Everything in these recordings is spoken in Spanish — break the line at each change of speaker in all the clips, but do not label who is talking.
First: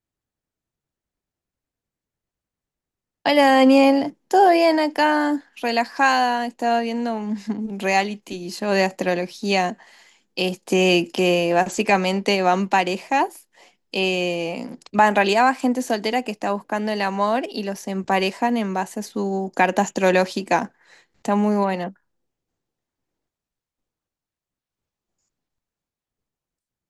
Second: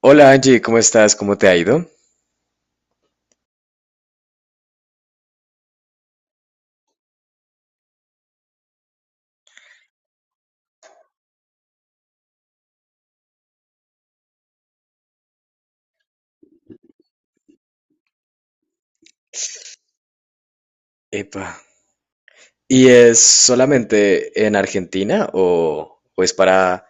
Hola Angie, ¿cómo estás? ¿Cómo te ha ido?
Hola Daniel, ¿todo bien acá? Relajada, estaba viendo un un reality show de astrología, que básicamente van parejas, en realidad va gente soltera que está buscando el amor y los emparejan en base a su carta astrológica. Está
Epa.
muy bueno.
¿Y es solamente en Argentina o es para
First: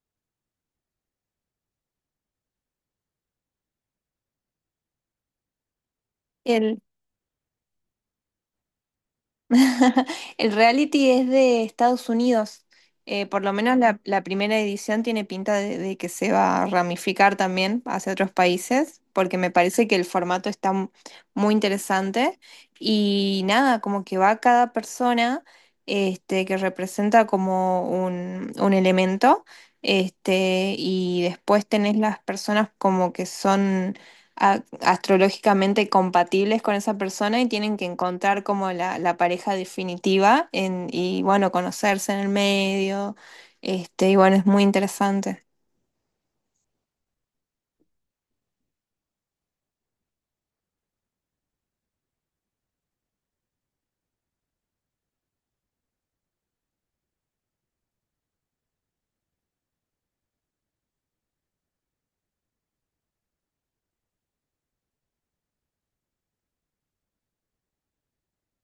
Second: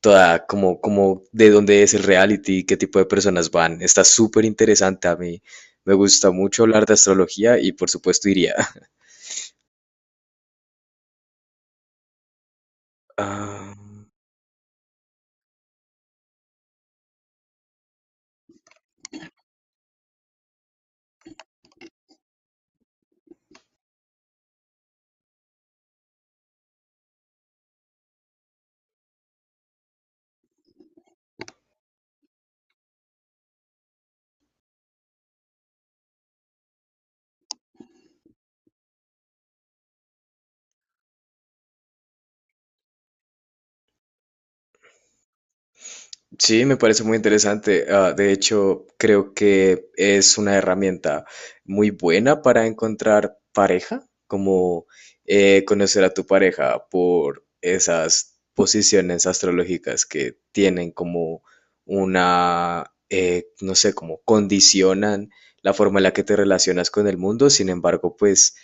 toda, como, como de dónde es el reality, qué tipo de personas van? Está súper interesante a mí. Me gusta mucho hablar de astrología y por supuesto iría.
El reality es de Estados Unidos. Por lo
Ah.
menos la primera edición tiene pinta de que se va a ramificar también hacia otros países, porque me parece que el formato está muy interesante. Y nada, como que va cada persona que representa como un elemento, y después tenés las personas como que son astrológicamente compatibles con esa persona y tienen que encontrar como la pareja definitiva en, y bueno, conocerse en el medio. Y bueno, es muy interesante.
Sí, me parece muy interesante. Ah, de hecho, creo que es una herramienta muy buena para encontrar pareja, como conocer a tu pareja por esas posiciones astrológicas que tienen como una, no sé, como condicionan la forma en la que te relacionas con el mundo. Sin embargo, pues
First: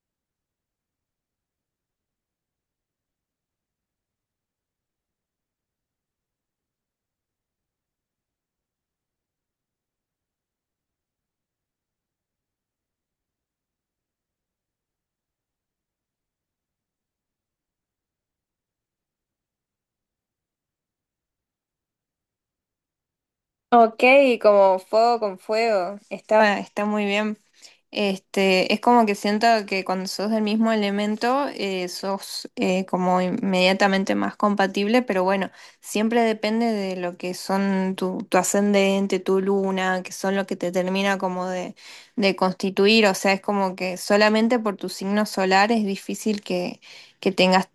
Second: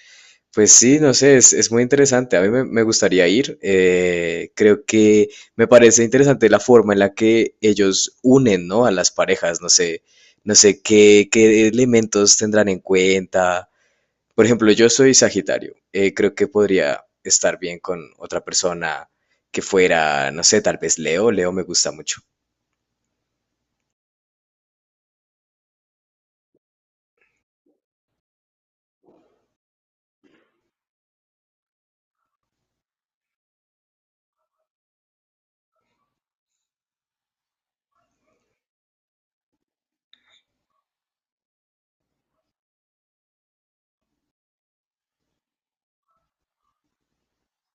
pues sí, no sé, es muy interesante. A mí me gustaría ir. Creo que me parece interesante la forma en la que ellos unen, ¿no?, a las parejas. No sé, no sé qué elementos tendrán en cuenta. Por ejemplo, yo soy Sagitario. Creo que podría estar bien con otra persona que fuera, no sé, tal vez Leo. Leo me gusta mucho.
Ok, como fuego con fuego. Está, está muy bien. Este, es como que siento que cuando sos del mismo elemento, sos como inmediatamente más compatible, pero bueno, siempre depende de lo que son tu ascendente, tu luna, que son lo que te termina como de constituir. O sea, es como que solamente por tu signo solar es difícil que tengas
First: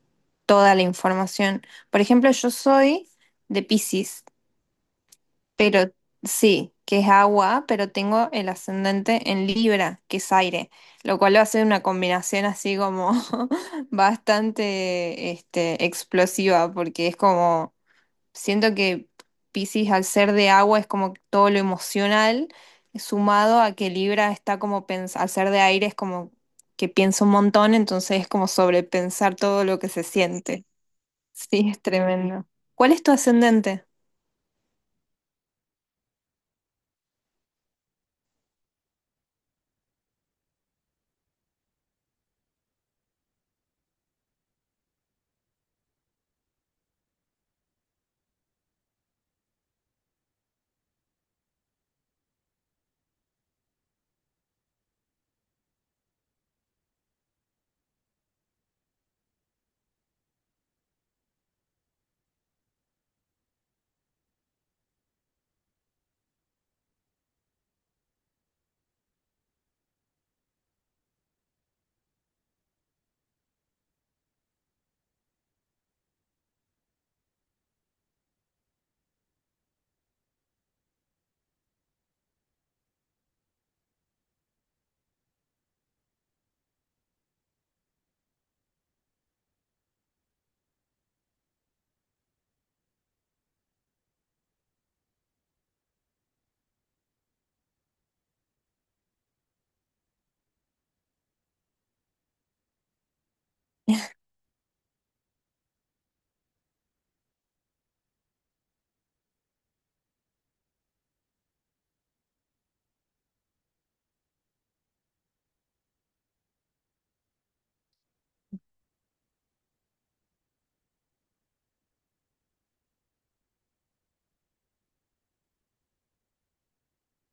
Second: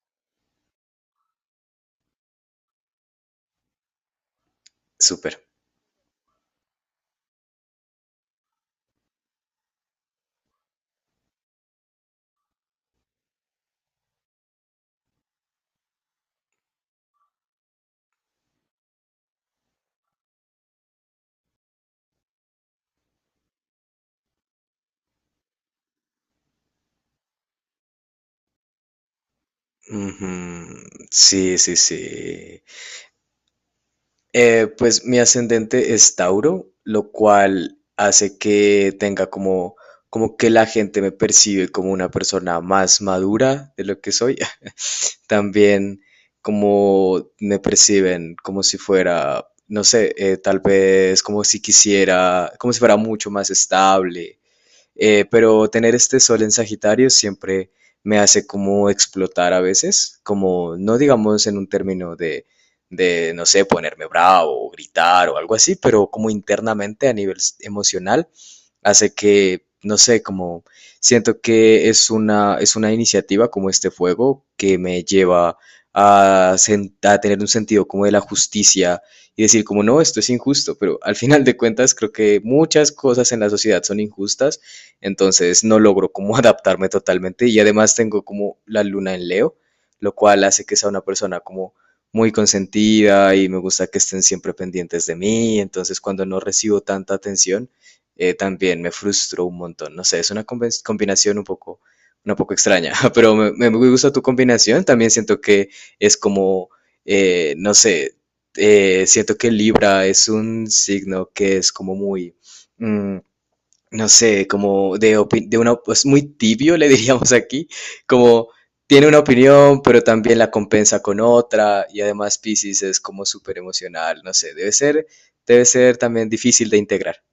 toda la información. Por ejemplo, yo soy de Piscis.
Súper.
Pero sí, que es agua, pero tengo el ascendente en Libra, que es aire, lo cual va a ser una combinación así como bastante este, explosiva, porque es como, siento que Piscis al ser de agua es como todo lo emocional, sumado a que Libra está como, al ser de aire es como que piensa un montón, entonces es como sobrepensar todo lo que se
Ujú.
siente.
Sí,
Sí,
sí,
es
sí.
tremendo. ¿Cuál es tu ascendente?
Pues mi ascendente es Tauro, lo cual hace que tenga como, como que la gente me percibe como una persona más madura de lo que soy. También como me perciben como si fuera, no sé, tal vez como si quisiera, como si fuera mucho más estable, pero tener este sol en Sagitario siempre me hace como explotar a veces, como no digamos en un término de, no sé, ponerme bravo o gritar o algo así, pero como internamente a nivel emocional, hace que, no sé, como siento que es una iniciativa como este fuego que me lleva a, a tener un sentido como de la justicia y decir como no, esto es injusto, pero al final de cuentas creo que muchas cosas en la sociedad son injustas, entonces no logro como adaptarme totalmente, y además tengo como la luna en Leo, lo cual hace que sea una persona como muy consentida y me gusta que estén siempre pendientes de mí, entonces cuando no recibo tanta atención, también me frustro un montón, no sé, es una combinación un poco, una poco extraña, pero me gusta tu combinación, también siento que es como, no sé, siento que Libra es un signo que es como muy... mm, no sé, como de, de una, pues muy tibio, le diríamos aquí, como tiene una opinión, pero también la compensa con otra, y además Piscis es como súper emocional, no sé, debe ser también difícil de integrar.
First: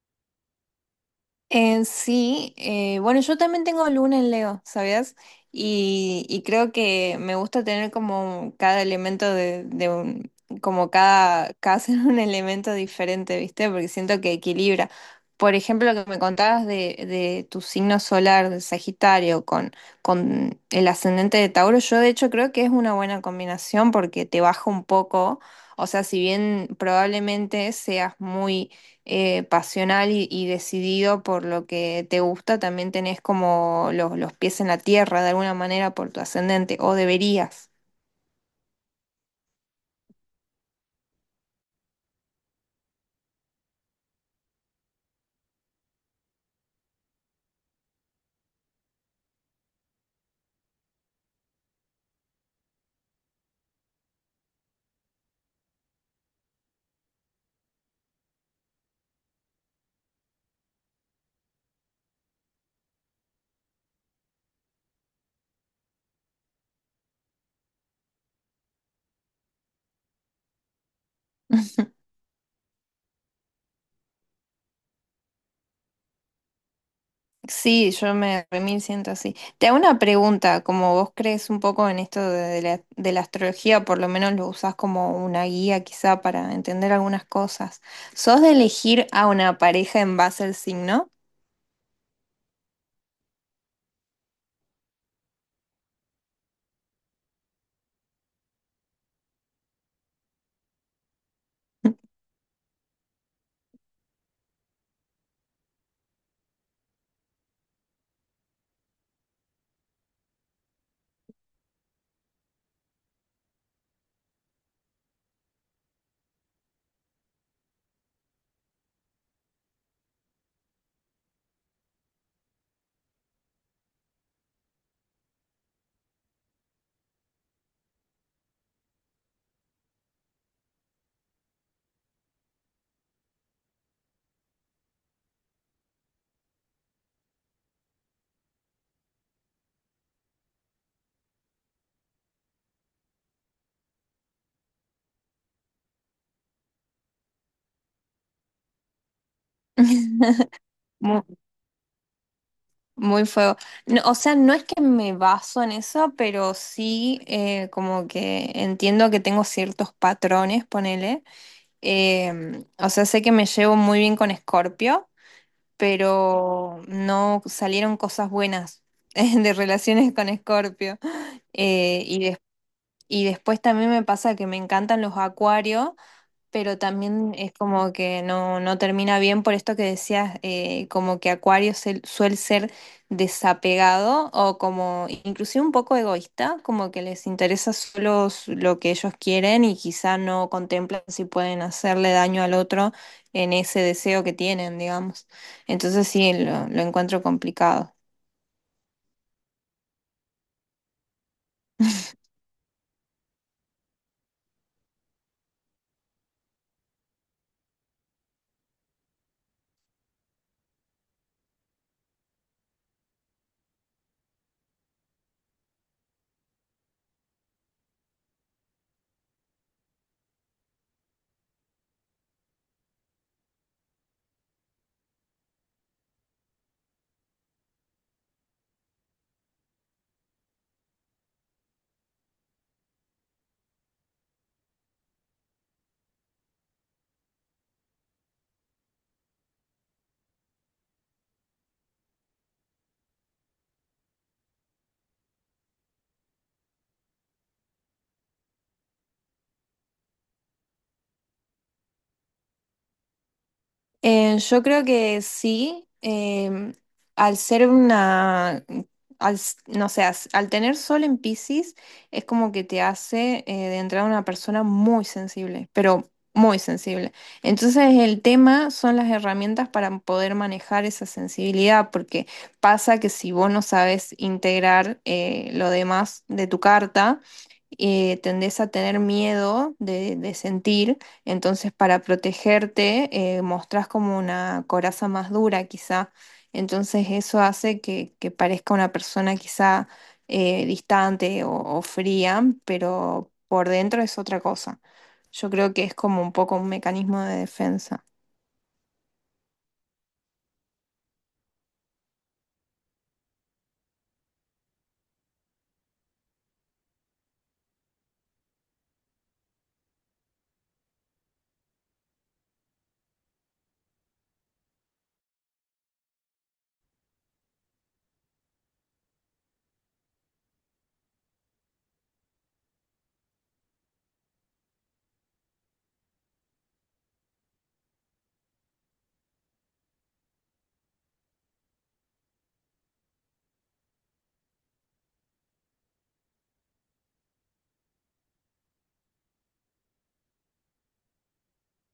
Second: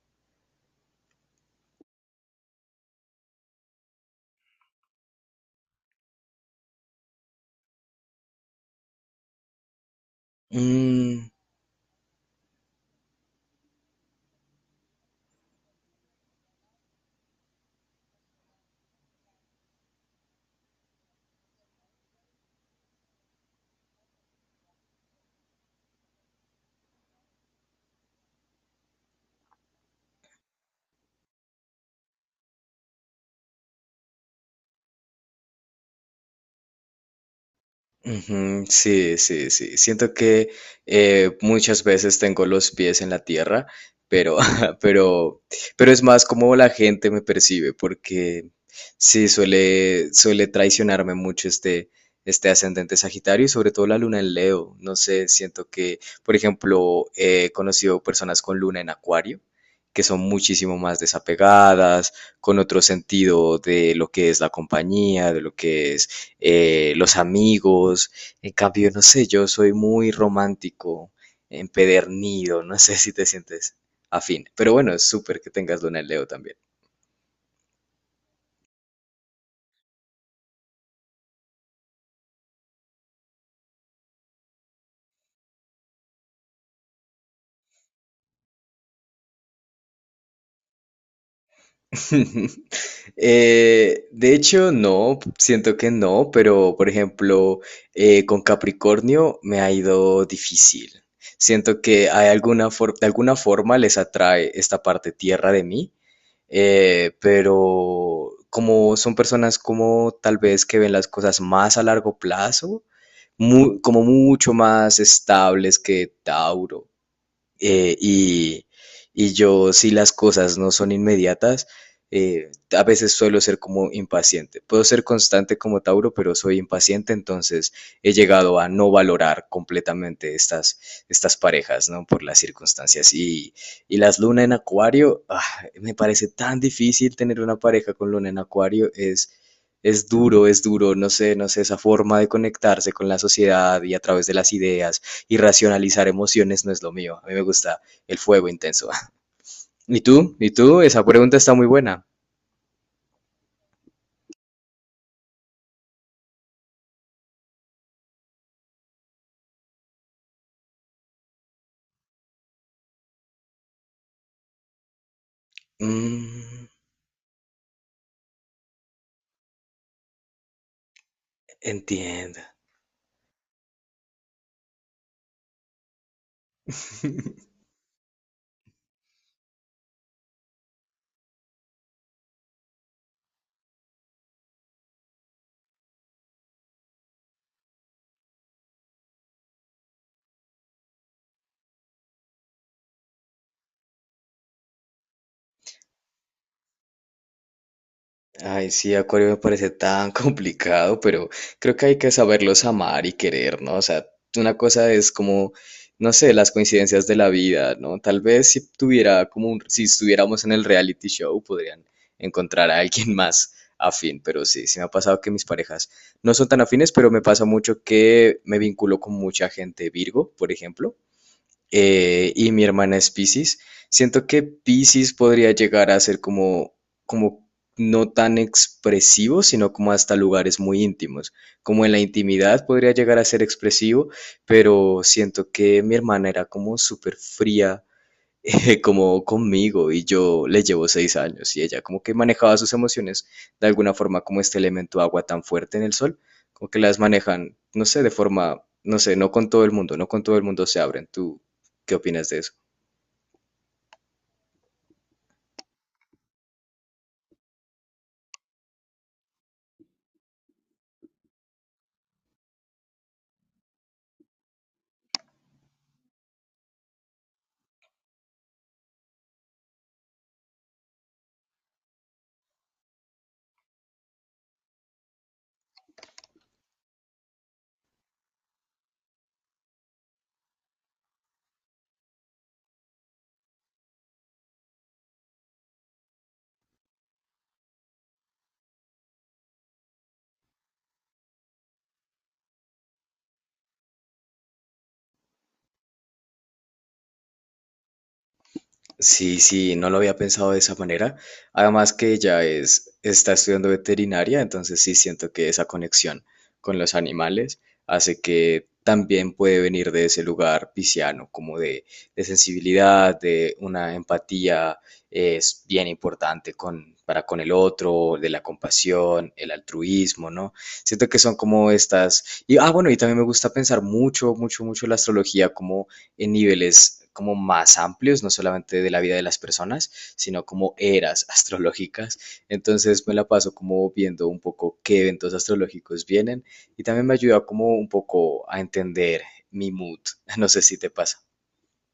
Sí, bueno, yo también tengo luna en Leo, ¿sabías? Y creo que me gusta tener como cada elemento de un, como
Mm.
cada, cada ser un elemento diferente, ¿viste? Porque siento que equilibra. Por ejemplo, lo que me contabas de tu signo solar, de Sagitario, con el ascendente de Tauro, yo de hecho creo que es una buena combinación porque te baja un poco, o sea, si bien probablemente seas muy pasional y decidido por lo que te gusta, también tenés como los pies en la tierra de alguna manera por tu ascendente, o deberías.
Ujú. Sí, sí, sí. Siento que muchas veces tengo los pies en la tierra, pero, pero, pero es más como la gente me percibe, porque sí, suele, suele traicionarme mucho este, este ascendente Sagitario y sobre todo la luna en Leo. No sé, siento que, por ejemplo, he conocido personas con luna en Acuario, que son muchísimo más desapegadas, con otro sentido de lo que es la compañía, de lo que es los amigos. En cambio, no sé, yo soy muy romántico, empedernido, no sé si te sientes afín. Pero bueno, es súper que tengas luna en Leo también.
Sí, yo me remil siento así. Te hago una pregunta, como vos crees un poco en esto de, de la astrología, por lo menos lo usás como una guía quizá para entender algunas cosas. ¿Sos de elegir a una pareja en base al signo?
De hecho, no, siento que no, pero por ejemplo, con Capricornio me ha ido difícil. Siento que hay alguna de alguna forma les atrae esta parte tierra de mí. Pero como son personas como tal vez que ven las cosas más a largo plazo, como mucho más estables que Tauro, eh, y, y yo, si las cosas no son inmediatas, a veces suelo ser como impaciente. Puedo ser constante como Tauro, pero soy impaciente, entonces he llegado a no valorar completamente estas, estas parejas, ¿no? Por las circunstancias. Y las luna en acuario, ah, me parece tan difícil tener una pareja con luna en acuario, es duro, no sé, no sé, esa forma de conectarse con la sociedad y a través de las ideas y racionalizar emociones no es lo mío. A mí me gusta el fuego intenso. ¿Y tú? ¿Y tú? Esa
Mu-
pregunta está muy buena.
Muy fuego. No, o sea, no es que me baso en eso, pero sí como que entiendo que tengo ciertos patrones, ponele. Em, o sea, sé que me llevo muy bien con Scorpio,
Mm,
pero no salieron cosas buenas de relaciones con Scorpio. Eh, y, des-
entiendo.
y después también me pasa que me encantan los acuarios, pero también es como que no, no termina bien por esto que decías, como que Acuario suele ser desapegado o como inclusive un poco egoísta, como que les interesa solo lo que ellos quieren y quizá no contemplan si pueden hacerle daño al otro en ese deseo que tienen, digamos. Entonces sí, lo encuentro complicado.
Ay, sí, Acuario me parece tan complicado, pero creo que hay que saberlos amar y querer, ¿no? O sea, una cosa es como, no sé, las coincidencias de la vida, ¿no? Tal vez si tuviera como si estuviéramos en el reality show, podrían encontrar a alguien más afín, pero sí, sí me ha pasado que mis parejas no son tan afines, pero me pasa mucho que me vinculo con mucha gente Virgo, por ejemplo, y mi hermana es Piscis. Siento que Piscis podría llegar a ser como, como no tan expresivo, sino como hasta lugares muy íntimos. Como en la intimidad podría llegar a ser expresivo, pero siento que mi hermana era como súper fría, como conmigo, y yo le llevo 6 años y ella como que manejaba sus emociones de alguna forma como este elemento agua tan fuerte en el sol, como que las manejan, no sé, de forma, no sé, no con todo el mundo, no con todo el mundo se abren. ¿Tú qué opinas de eso?
Yo creo que sí, al ser una, al, no sé, al tener sol en Piscis, es como que te hace de entrada una persona muy sensible, pero muy sensible. Entonces el tema son las herramientas para poder manejar esa sensibilidad, porque pasa que si vos no sabes integrar lo demás de tu carta, tendés a tener miedo de sentir. Entonces, para protegerte, mostrás como una coraza más dura, quizá. Entonces, eso hace que parezca una persona quizá distante o fría, pero por dentro es otra cosa. Yo creo que es como un poco un mecanismo de defensa.
Sí, sí, no lo había pensado de esa manera. Además que ella es, está estudiando veterinaria, entonces sí siento que esa conexión con los animales hace que también puede venir de ese lugar pisciano, como de sensibilidad, de una empatía es bien importante con, para con el otro, de la compasión, el altruismo, ¿no? Siento que son como estas... Y, ah, bueno, y también me gusta pensar mucho, mucho, mucho la astrología como en niveles como más amplios, no solamente de la vida de las personas, sino como eras astrológicas. Entonces me la paso como viendo un poco qué eventos astrológicos vienen y también me ayuda como un poco a entender mi mood. No sé si te pasa.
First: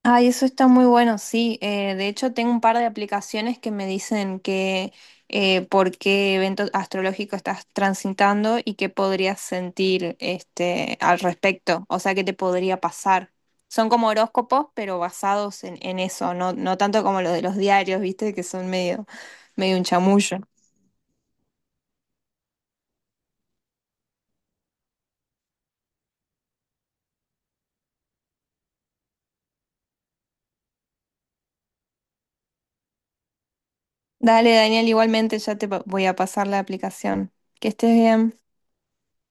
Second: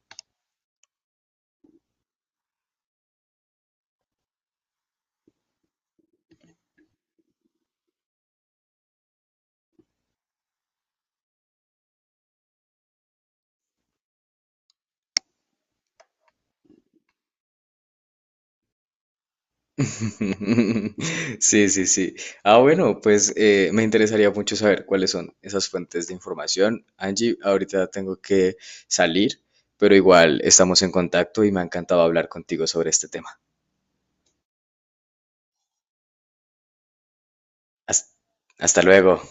Ay, eso está muy bueno, sí. De hecho, tengo un par de aplicaciones que me dicen que por qué evento astrológico estás transitando y qué podrías sentir este, al respecto, o sea, qué te podría pasar. Son como horóscopos, pero basados en eso, no, no tanto como los de los diarios, ¿viste? Que son medio, medio un chamullo.
Sí, sí, sí. Ah, bueno, pues me interesaría mucho saber cuáles son esas fuentes de información. Angie, ahorita tengo que salir, pero igual estamos en contacto y me ha encantado hablar contigo sobre este tema.
Dale, Daniel, igualmente ya te voy a pasar la aplicación. Que estés
Hast-
bien.
Hasta luego.